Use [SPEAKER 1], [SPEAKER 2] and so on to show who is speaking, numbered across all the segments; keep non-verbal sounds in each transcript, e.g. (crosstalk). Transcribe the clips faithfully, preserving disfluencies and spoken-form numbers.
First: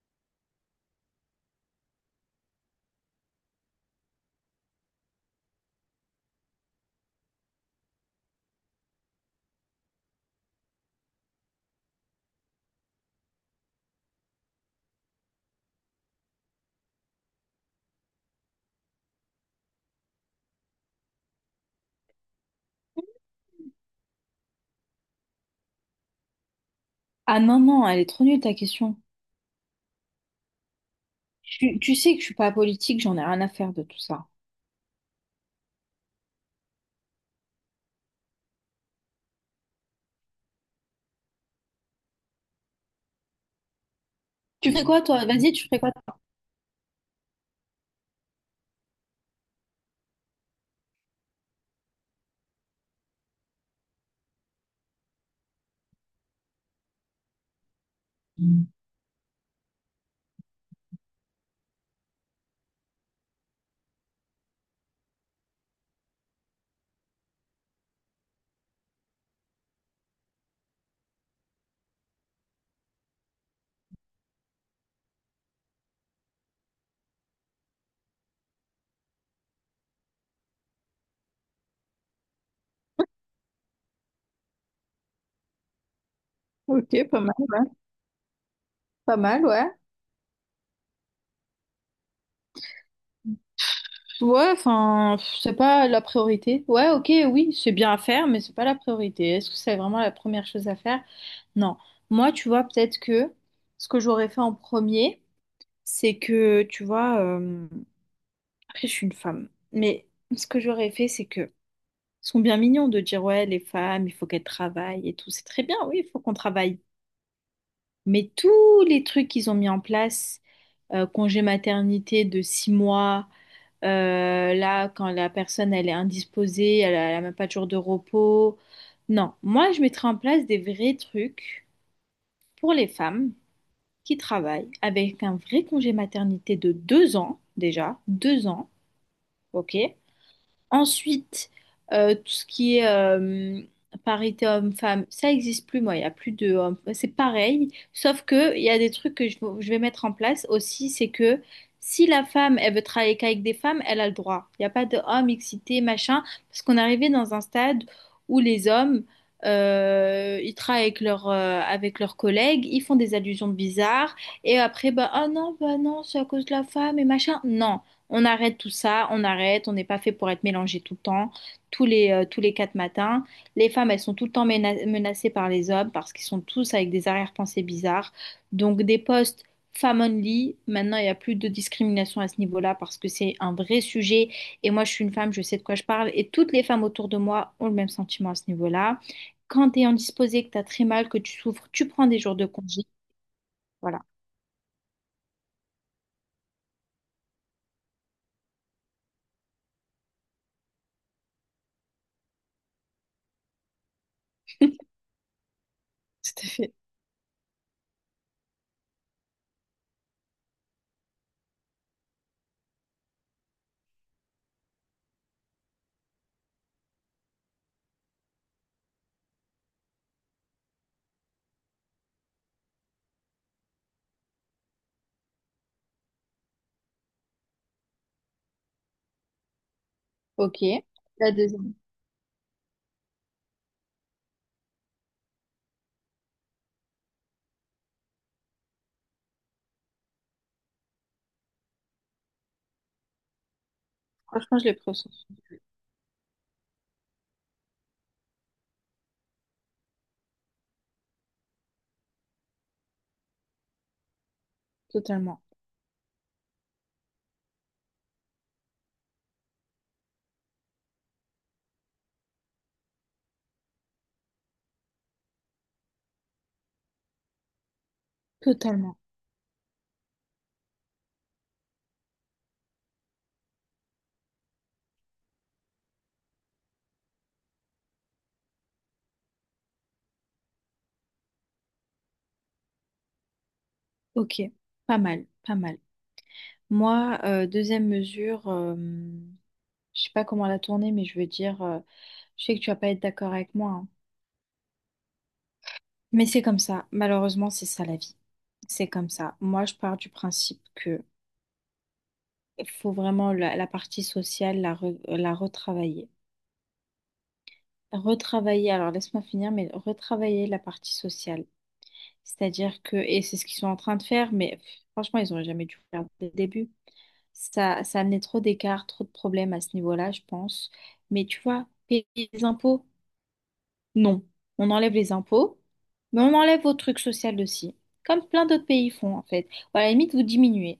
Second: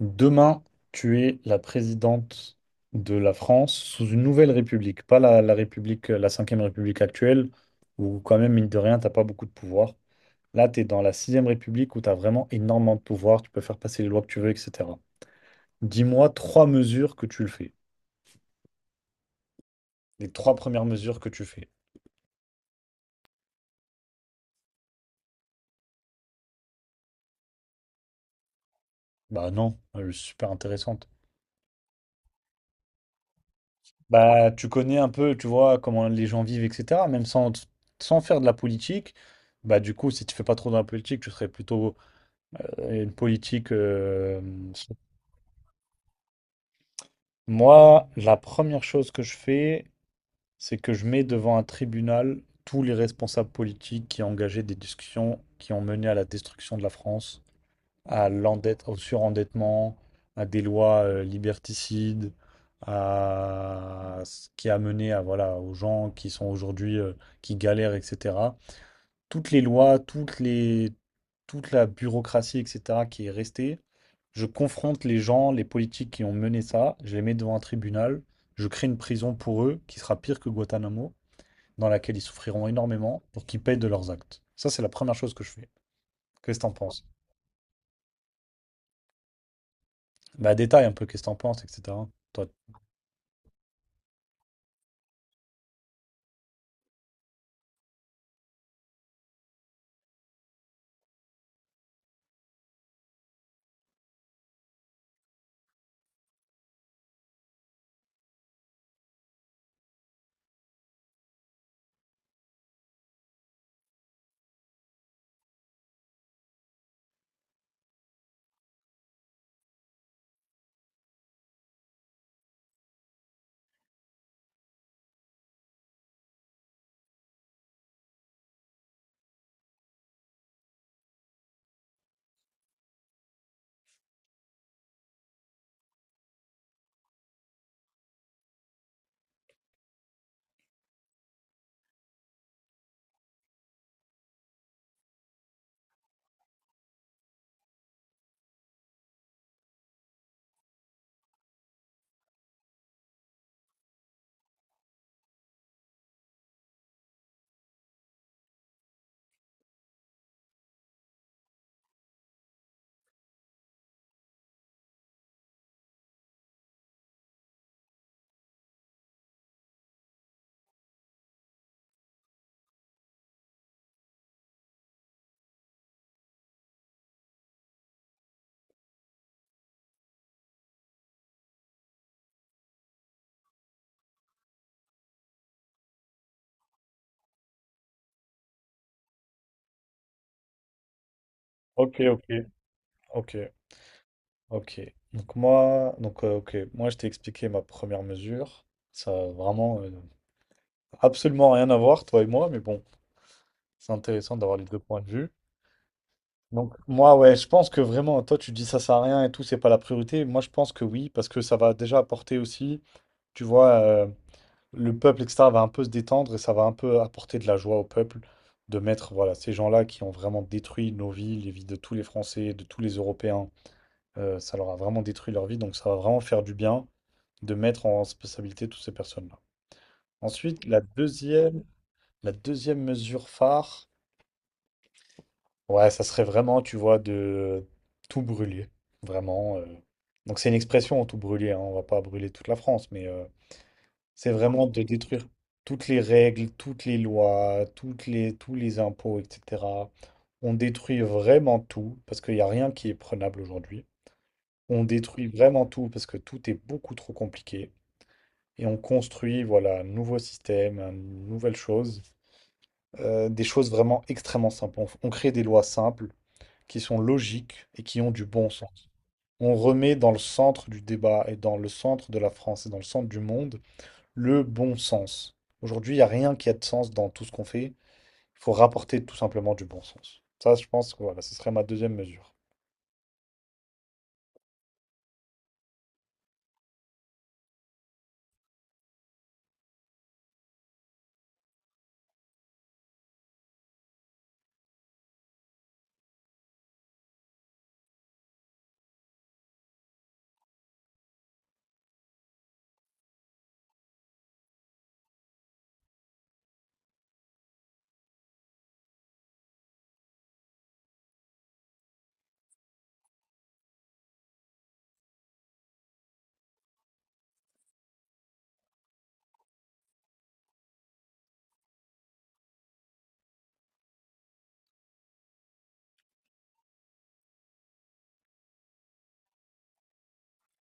[SPEAKER 1] Demain, tu es la présidente de la France sous une nouvelle république, pas la, la République, la cinquième République actuelle, où quand même, mine de rien, t'as pas beaucoup de pouvoir. Là, tu es dans la sixième République où tu as vraiment énormément de pouvoir, tu peux faire passer les lois que tu veux, et cetera. Dis-moi trois mesures que tu le fais. Les trois premières mesures que tu fais.
[SPEAKER 2] Ah non, non, elle est trop nulle ta question.
[SPEAKER 1] Bah non, euh, super intéressante.
[SPEAKER 2] Tu, tu sais que je suis pas politique, j'en ai rien à faire de tout ça.
[SPEAKER 1] Bah tu connais un peu, tu vois, comment les gens vivent, et cetera. Même sans, sans faire de la politique, bah du coup, si tu fais pas trop de la politique, tu serais plutôt une politique. euh,
[SPEAKER 2] Tu fais quoi toi? Vas-y, tu fais quoi? toi
[SPEAKER 1] Moi, la première chose que je fais, c'est que je mets devant un tribunal tous les responsables politiques qui ont engagé des discussions qui ont mené à la destruction de la France, à l'endette, au surendettement, à des lois euh, liberticides, à ce qui a mené à voilà aux gens qui sont aujourd'hui euh, qui galèrent, et cetera Toutes les lois, toutes les, toute la bureaucratie, et cetera, qui est restée. Je confronte les gens, les politiques qui ont mené ça, je les mets devant un tribunal, je crée une prison pour eux qui sera pire que Guantanamo, dans laquelle ils souffriront énormément pour qu'ils payent de leurs actes. Ça, c'est la première chose que je fais. Qu'est-ce que t'en
[SPEAKER 2] Ok,
[SPEAKER 1] penses?
[SPEAKER 2] pas mal, ouais. Pas mal, ouais.
[SPEAKER 1] Bah, détaille un peu qu'est-ce que t'en penses, et cetera. Toi,
[SPEAKER 2] Ouais, enfin, pff, c'est pas la priorité. Ouais, ok, oui, c'est bien à faire, mais c'est pas la priorité. Est-ce que c'est vraiment la première chose à faire? Non. Moi, tu vois, peut-être que ce que j'aurais fait en premier, c'est que, tu vois, euh, après, je suis une femme, mais ce que j'aurais fait, c'est que ils sont bien mignons de dire, ouais, les femmes, il faut qu'elles travaillent et tout. C'est très bien, oui, il faut qu'on travaille. Mais tous les trucs qu'ils ont mis en place, euh, congé maternité de six mois, euh, là, quand la personne, elle est indisposée, elle n'a même pas de jour de repos. Non, moi, je mettrais en place des vrais trucs pour les femmes qui travaillent avec un vrai congé maternité de deux ans, déjà, deux ans, ok? Ensuite, euh, tout ce qui est euh, parité homme-femme, ça existe plus, moi. Il y a plus de hommes. C'est pareil, sauf que il y a des trucs que je, je vais mettre en place aussi, c'est que si la femme, elle veut travailler qu'avec des femmes, elle a le droit. Il n'y a pas de hommes excités machin, parce qu'on est arrivé dans un stade où les hommes, euh, ils travaillent avec leurs euh, avec leurs collègues, ils font des allusions bizarres, et après, bah, ah non, bah non, c'est à cause de la femme et machin. Non. On arrête tout ça, on arrête, on n'est pas fait pour être mélangé tout le temps, tous les, euh, tous les quatre matins. Les femmes, elles sont tout le temps mena- menacées par les hommes parce qu'ils sont tous avec des arrière-pensées bizarres. Donc des postes femmes only, maintenant il n'y a plus de discrimination à ce niveau-là parce que c'est un vrai sujet. Et moi, je suis une femme, je sais de quoi je parle. Et toutes les femmes autour de moi ont le même sentiment à ce niveau-là. Quand tu es indisposée, que tu as très mal, que tu souffres, tu
[SPEAKER 1] ok,
[SPEAKER 2] prends des
[SPEAKER 1] ok,
[SPEAKER 2] jours de congé.
[SPEAKER 1] ok.
[SPEAKER 2] Voilà.
[SPEAKER 1] Ok, donc moi, donc, euh, ok, moi je t'ai expliqué ma première mesure. Ça a vraiment euh, absolument rien à voir, toi et moi, mais bon, c'est intéressant d'avoir les deux points de vue.
[SPEAKER 2] Tout à fait.
[SPEAKER 1] Donc moi, ouais, je pense que vraiment, toi tu dis ça sert à rien et tout, c'est pas la priorité. Moi je pense que oui, parce que ça va déjà apporter aussi, tu vois, euh, le peuple, et cetera, va un peu se détendre et ça va un peu apporter de la joie au peuple de mettre, voilà, ces gens-là qui ont vraiment détruit nos vies, les vies de tous les Français, de tous les Européens. Euh, ça leur a vraiment détruit leur vie, donc ça va vraiment faire du bien de mettre en responsabilité toutes ces personnes-là.
[SPEAKER 2] Ok.
[SPEAKER 1] Ensuite, la
[SPEAKER 2] La
[SPEAKER 1] deuxième,
[SPEAKER 2] deuxième.
[SPEAKER 1] la deuxième mesure phare, ouais, ça serait vraiment, tu vois, de tout brûler, vraiment. euh. Donc c'est une expression, tout brûler, hein, on va pas brûler toute la France, mais euh, c'est
[SPEAKER 2] Franchement, je
[SPEAKER 1] vraiment
[SPEAKER 2] l'ai pris
[SPEAKER 1] de
[SPEAKER 2] au
[SPEAKER 1] détruire
[SPEAKER 2] pressens
[SPEAKER 1] toutes les règles, toutes les lois, toutes les, tous les impôts, et cetera. On détruit vraiment tout, parce qu'il n'y a rien qui est prenable aujourd'hui. On détruit
[SPEAKER 2] totalement.
[SPEAKER 1] vraiment tout, parce que tout est beaucoup trop compliqué. Et on construit voilà, un nouveau système, une nouvelle chose, euh, des choses vraiment extrêmement simples. On, on crée des lois simples qui sont logiques et qui ont du bon sens.
[SPEAKER 2] Totalement.
[SPEAKER 1] On remet dans le centre du débat et dans le centre de la France et dans le centre du monde le bon sens. Aujourd'hui, il n'y a rien qui a de sens dans tout ce qu'on fait. Il faut rapporter tout simplement du bon sens. Ça, je pense que voilà, ce serait ma deuxième mesure.
[SPEAKER 2] Ok. Pas mal, pas mal. Moi, euh, deuxième mesure, euh, je sais pas comment la tourner, mais je veux dire, euh, je sais que tu vas pas être d'accord avec moi, hein. Mais c'est comme ça. Malheureusement, c'est ça la vie. C'est comme ça. Moi, je pars du principe que faut vraiment la, la partie sociale la, re- la retravailler. Retravailler, alors laisse-moi finir, mais retravailler la partie sociale. C'est-à-dire que, et c'est ce qu'ils sont en train de faire, mais pff, franchement, ils auraient jamais dû faire dès le début. Ça, ça amenait trop d'écarts, trop de problèmes à ce niveau-là, je pense. Mais tu vois, payer les impôts, non. On enlève les impôts, mais on enlève vos trucs sociaux aussi. Comme plein d'autres pays font, en fait. Ou à la limite, vous diminuez.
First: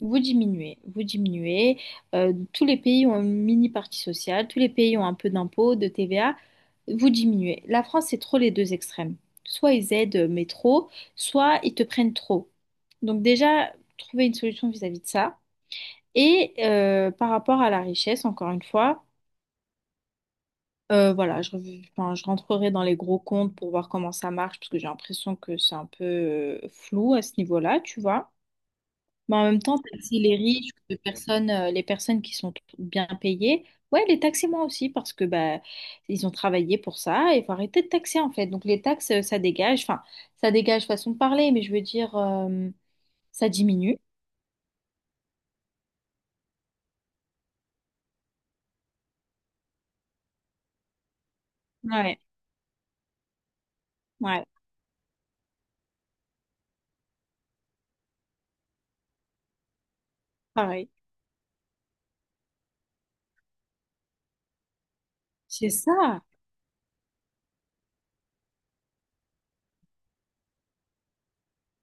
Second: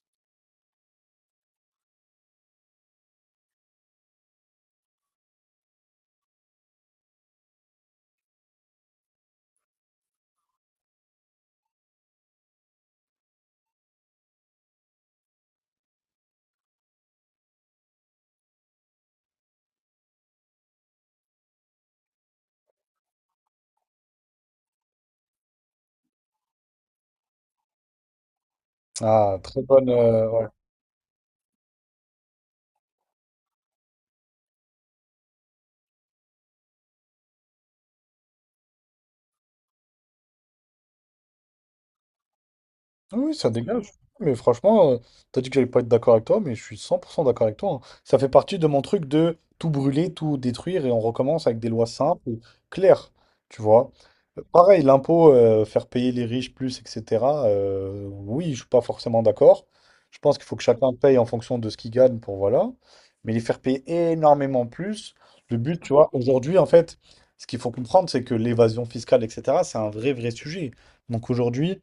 [SPEAKER 2] Vous diminuez, vous diminuez. Euh, tous les pays ont une mini partie sociale, tous les pays ont un peu d'impôts, de T V A. Vous diminuez. La France, c'est trop les deux extrêmes. Soit ils aident, euh, mais trop, soit ils te prennent trop. Donc déjà, trouver une solution vis-à-vis de ça. Et euh, par rapport à la richesse, encore une fois, euh, voilà, je, rev- enfin, je rentrerai dans les gros comptes pour voir comment ça marche, parce que j'ai l'impression que c'est un peu euh, flou à ce niveau-là, tu vois.
[SPEAKER 1] Ah,
[SPEAKER 2] Mais en même
[SPEAKER 1] très
[SPEAKER 2] temps,
[SPEAKER 1] bonne.
[SPEAKER 2] taxer
[SPEAKER 1] euh,
[SPEAKER 2] les
[SPEAKER 1] ouais.
[SPEAKER 2] riches, les personnes, euh, les personnes qui sont t- bien payées, ouais, les taxer moi aussi, parce que bah, ils ont travaillé pour ça, et il faut arrêter de taxer, en fait. Donc les taxes, euh, ça dégage, enfin, ça dégage façon de parler, mais je veux dire, euh,
[SPEAKER 1] Oui,
[SPEAKER 2] ça
[SPEAKER 1] ça dégage.
[SPEAKER 2] diminue.
[SPEAKER 1] Mais franchement, euh, t'as dit que j'allais pas être d'accord avec toi, mais je suis cent pour cent d'accord avec toi. Hein. Ça fait partie de mon truc de tout brûler, tout détruire, et on recommence avec des lois
[SPEAKER 2] Ouais,
[SPEAKER 1] simples, claires, tu vois. Euh,
[SPEAKER 2] ouais,
[SPEAKER 1] Pareil, l'impôt, euh, faire payer les riches plus, et cetera euh, Oui, je suis pas forcément d'accord. Je pense qu'il faut que
[SPEAKER 2] pareil.
[SPEAKER 1] chacun paye en fonction de ce qu'il gagne pour voilà. Mais les faire payer énormément plus, le
[SPEAKER 2] C'est
[SPEAKER 1] but, tu vois,
[SPEAKER 2] ça.
[SPEAKER 1] aujourd'hui, en fait, ce qu'il faut comprendre, c'est que l'évasion fiscale, et cetera, c'est un vrai, vrai sujet. Donc aujourd'hui,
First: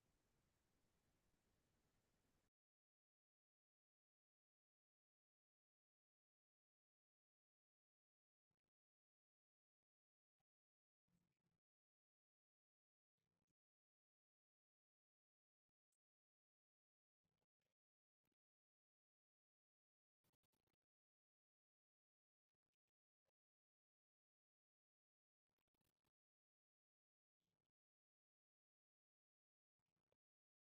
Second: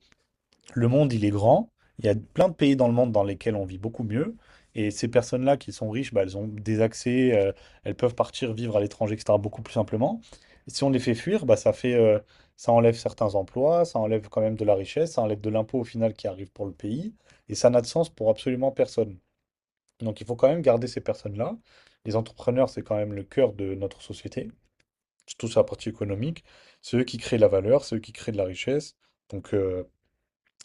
[SPEAKER 1] le monde, il est grand. Il y a plein de pays dans le monde dans lesquels on vit beaucoup mieux. Et ces personnes-là qui sont riches, bah, elles ont des accès, euh, elles peuvent partir vivre à l'étranger, et cetera, beaucoup plus simplement. Et si on les fait fuir, bah, ça fait, euh, ça enlève certains emplois, ça enlève quand même de la richesse, ça enlève de l'impôt au final qui arrive pour le pays. Et ça n'a de sens pour absolument personne. Donc il faut quand même garder ces personnes-là. Les entrepreneurs, c'est quand même le cœur de notre société, surtout sur la partie économique. C'est eux qui créent la valeur, c'est eux qui créent de la richesse. Donc, euh,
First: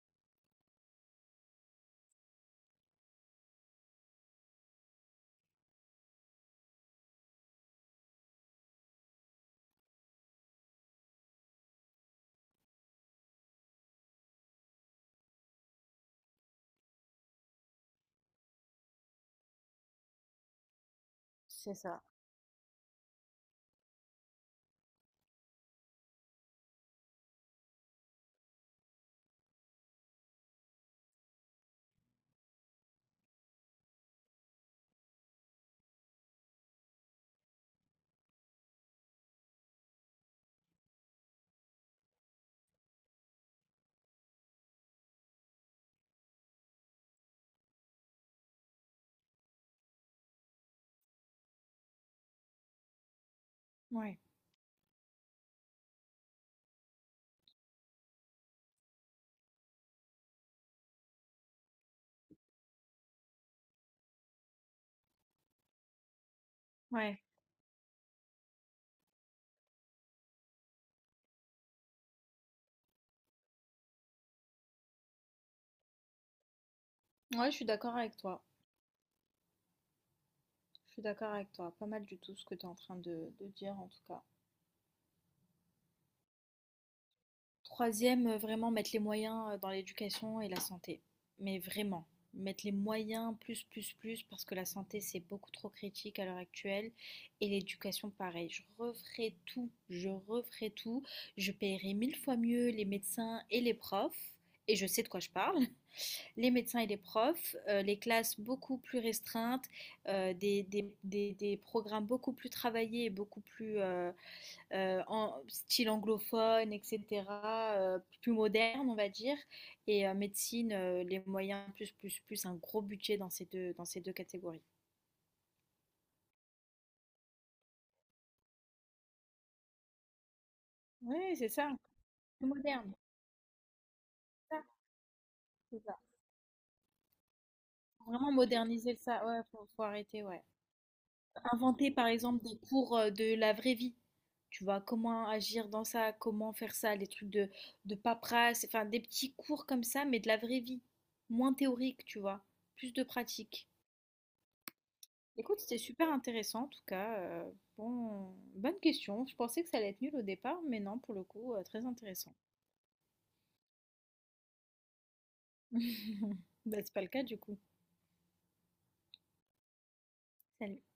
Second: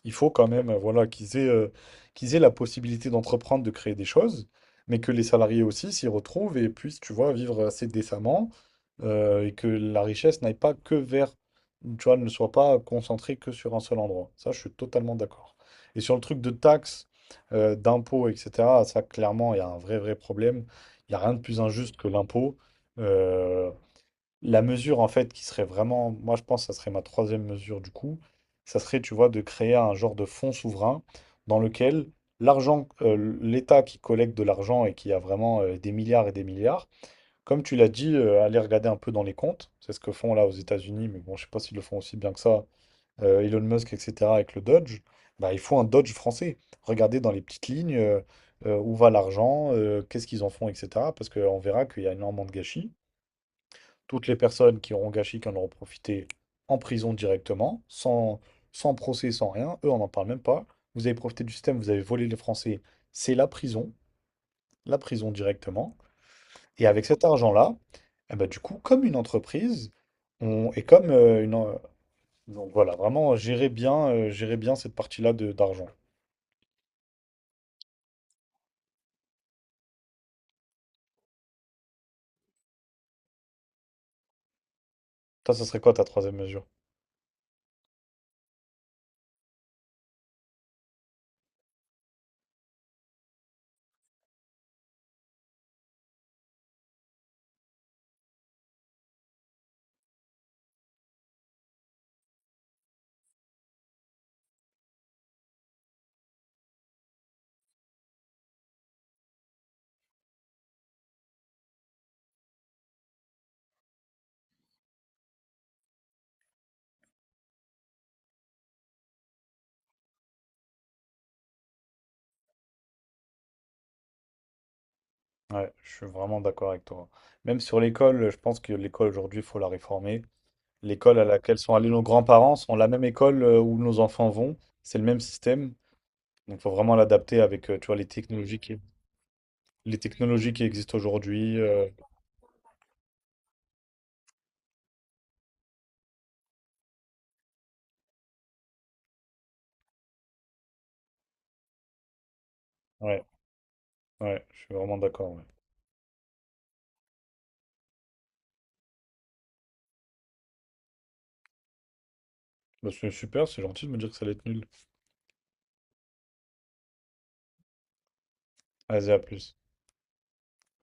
[SPEAKER 1] il faut quand même, euh, voilà, qu'ils aient, euh, qu'ils aient la possibilité d'entreprendre, de créer des choses, mais que les salariés aussi s'y retrouvent et puissent, tu vois, vivre assez décemment euh, et que la richesse n'aille pas que vers, tu vois, ne soit pas concentrée que sur un seul endroit. Ça, je suis totalement d'accord. Et sur le truc de taxes, euh, d'impôts, et cetera, ça, clairement, il y a un vrai, vrai problème. Il n'y a rien de plus
[SPEAKER 2] C'est
[SPEAKER 1] injuste
[SPEAKER 2] ça.
[SPEAKER 1] que l'impôt. Euh, la mesure, en fait, qui serait vraiment, moi je pense que ça serait ma troisième mesure du coup, ça serait, tu vois, de créer un genre de fonds souverain dans lequel l'argent, euh, l'État qui collecte de l'argent et qui a vraiment euh, des milliards et des milliards, comme tu l'as dit, euh, allez regarder un peu dans les comptes, c'est ce que font là aux États-Unis, mais bon, je sais pas s'ils le font aussi bien que ça, euh, Elon Musk, et cetera, avec le Dodge, bah, il faut un Dodge français. Regardez dans les petites lignes euh, euh, où va l'argent, euh, qu'est-ce qu'ils en font, et cetera, parce qu'on verra qu'il y a énormément de gâchis.
[SPEAKER 2] Ouais,
[SPEAKER 1] Toutes les personnes qui auront gâché, qui en auront profité en prison directement, sans, sans procès, sans rien. Eux, on n'en parle même pas. Vous avez profité du système, vous avez volé les Français, c'est la prison, la prison directement. Et avec
[SPEAKER 2] ouais.
[SPEAKER 1] cet argent-là, eh ben, du coup, comme une entreprise, on, et comme euh, une. En- Donc voilà, vraiment, gérer bien, euh, gérer bien cette partie-là de d'argent.
[SPEAKER 2] Ouais, je suis d'accord avec toi. Je suis d'accord avec toi. Pas mal du tout ce que tu es en train de, de dire en tout cas.
[SPEAKER 1] Toi, ce serait quoi ta troisième mesure?
[SPEAKER 2] Troisième, euh, vraiment mettre les moyens euh, dans l'éducation et la santé. Mais vraiment, mettre les moyens plus, plus, plus, parce que la santé, c'est beaucoup trop critique à l'heure actuelle. Et l'éducation, pareil. Je referai tout. Je referai tout. Je paierai mille fois mieux les médecins et les profs. Et je sais de quoi je parle. Les médecins et les profs, euh, les classes beaucoup plus restreintes, euh, des, des, des- des programmes beaucoup plus travaillés beaucoup plus euh, euh, en style anglophone, et cetera, euh, plus moderne, on va dire, et euh, médecine, euh, les moyens plus, plus, plus, un gros budget dans ces deux, dans ces deux catégories.
[SPEAKER 1] Ouais, je suis vraiment d'accord avec toi. Même sur l'école, je pense que l'école aujourd'hui, il faut la réformer. L'école à
[SPEAKER 2] Oui, c'est
[SPEAKER 1] laquelle
[SPEAKER 2] ça,
[SPEAKER 1] sont allés nos
[SPEAKER 2] plus
[SPEAKER 1] grands-parents sont la
[SPEAKER 2] moderne,
[SPEAKER 1] même école euh, où nos enfants vont.
[SPEAKER 2] c'est ça,
[SPEAKER 1] C'est le même système.
[SPEAKER 2] c'est ça.
[SPEAKER 1] Donc, il faut vraiment l'adapter avec, euh, tu vois,
[SPEAKER 2] Faut
[SPEAKER 1] les
[SPEAKER 2] vraiment
[SPEAKER 1] technologies qui,
[SPEAKER 2] moderniser ça, ouais, faut, faut
[SPEAKER 1] les
[SPEAKER 2] arrêter, ouais.
[SPEAKER 1] technologies qui existent aujourd'hui. euh,
[SPEAKER 2] Inventer par exemple des cours euh, de la vraie vie. Tu vois, comment agir dans ça, comment faire ça, des trucs de, de paperasse, enfin des petits cours comme ça, mais de la vraie vie. Moins théorique, tu vois, plus de
[SPEAKER 1] Ouais,
[SPEAKER 2] pratique.
[SPEAKER 1] ouais, je suis vraiment d'accord. Ouais.
[SPEAKER 2] Écoute, c'était super intéressant en tout cas. Euh, bon, bonne question. Je pensais que ça allait être nul au départ, mais non, pour le coup, euh, très intéressant.
[SPEAKER 1] Bah, c'est super, c'est gentil de me dire que ça allait être nul.
[SPEAKER 2] (laughs) Bah, c'est pas le cas du coup.
[SPEAKER 1] Vas-y, à plus.
[SPEAKER 2] Salut.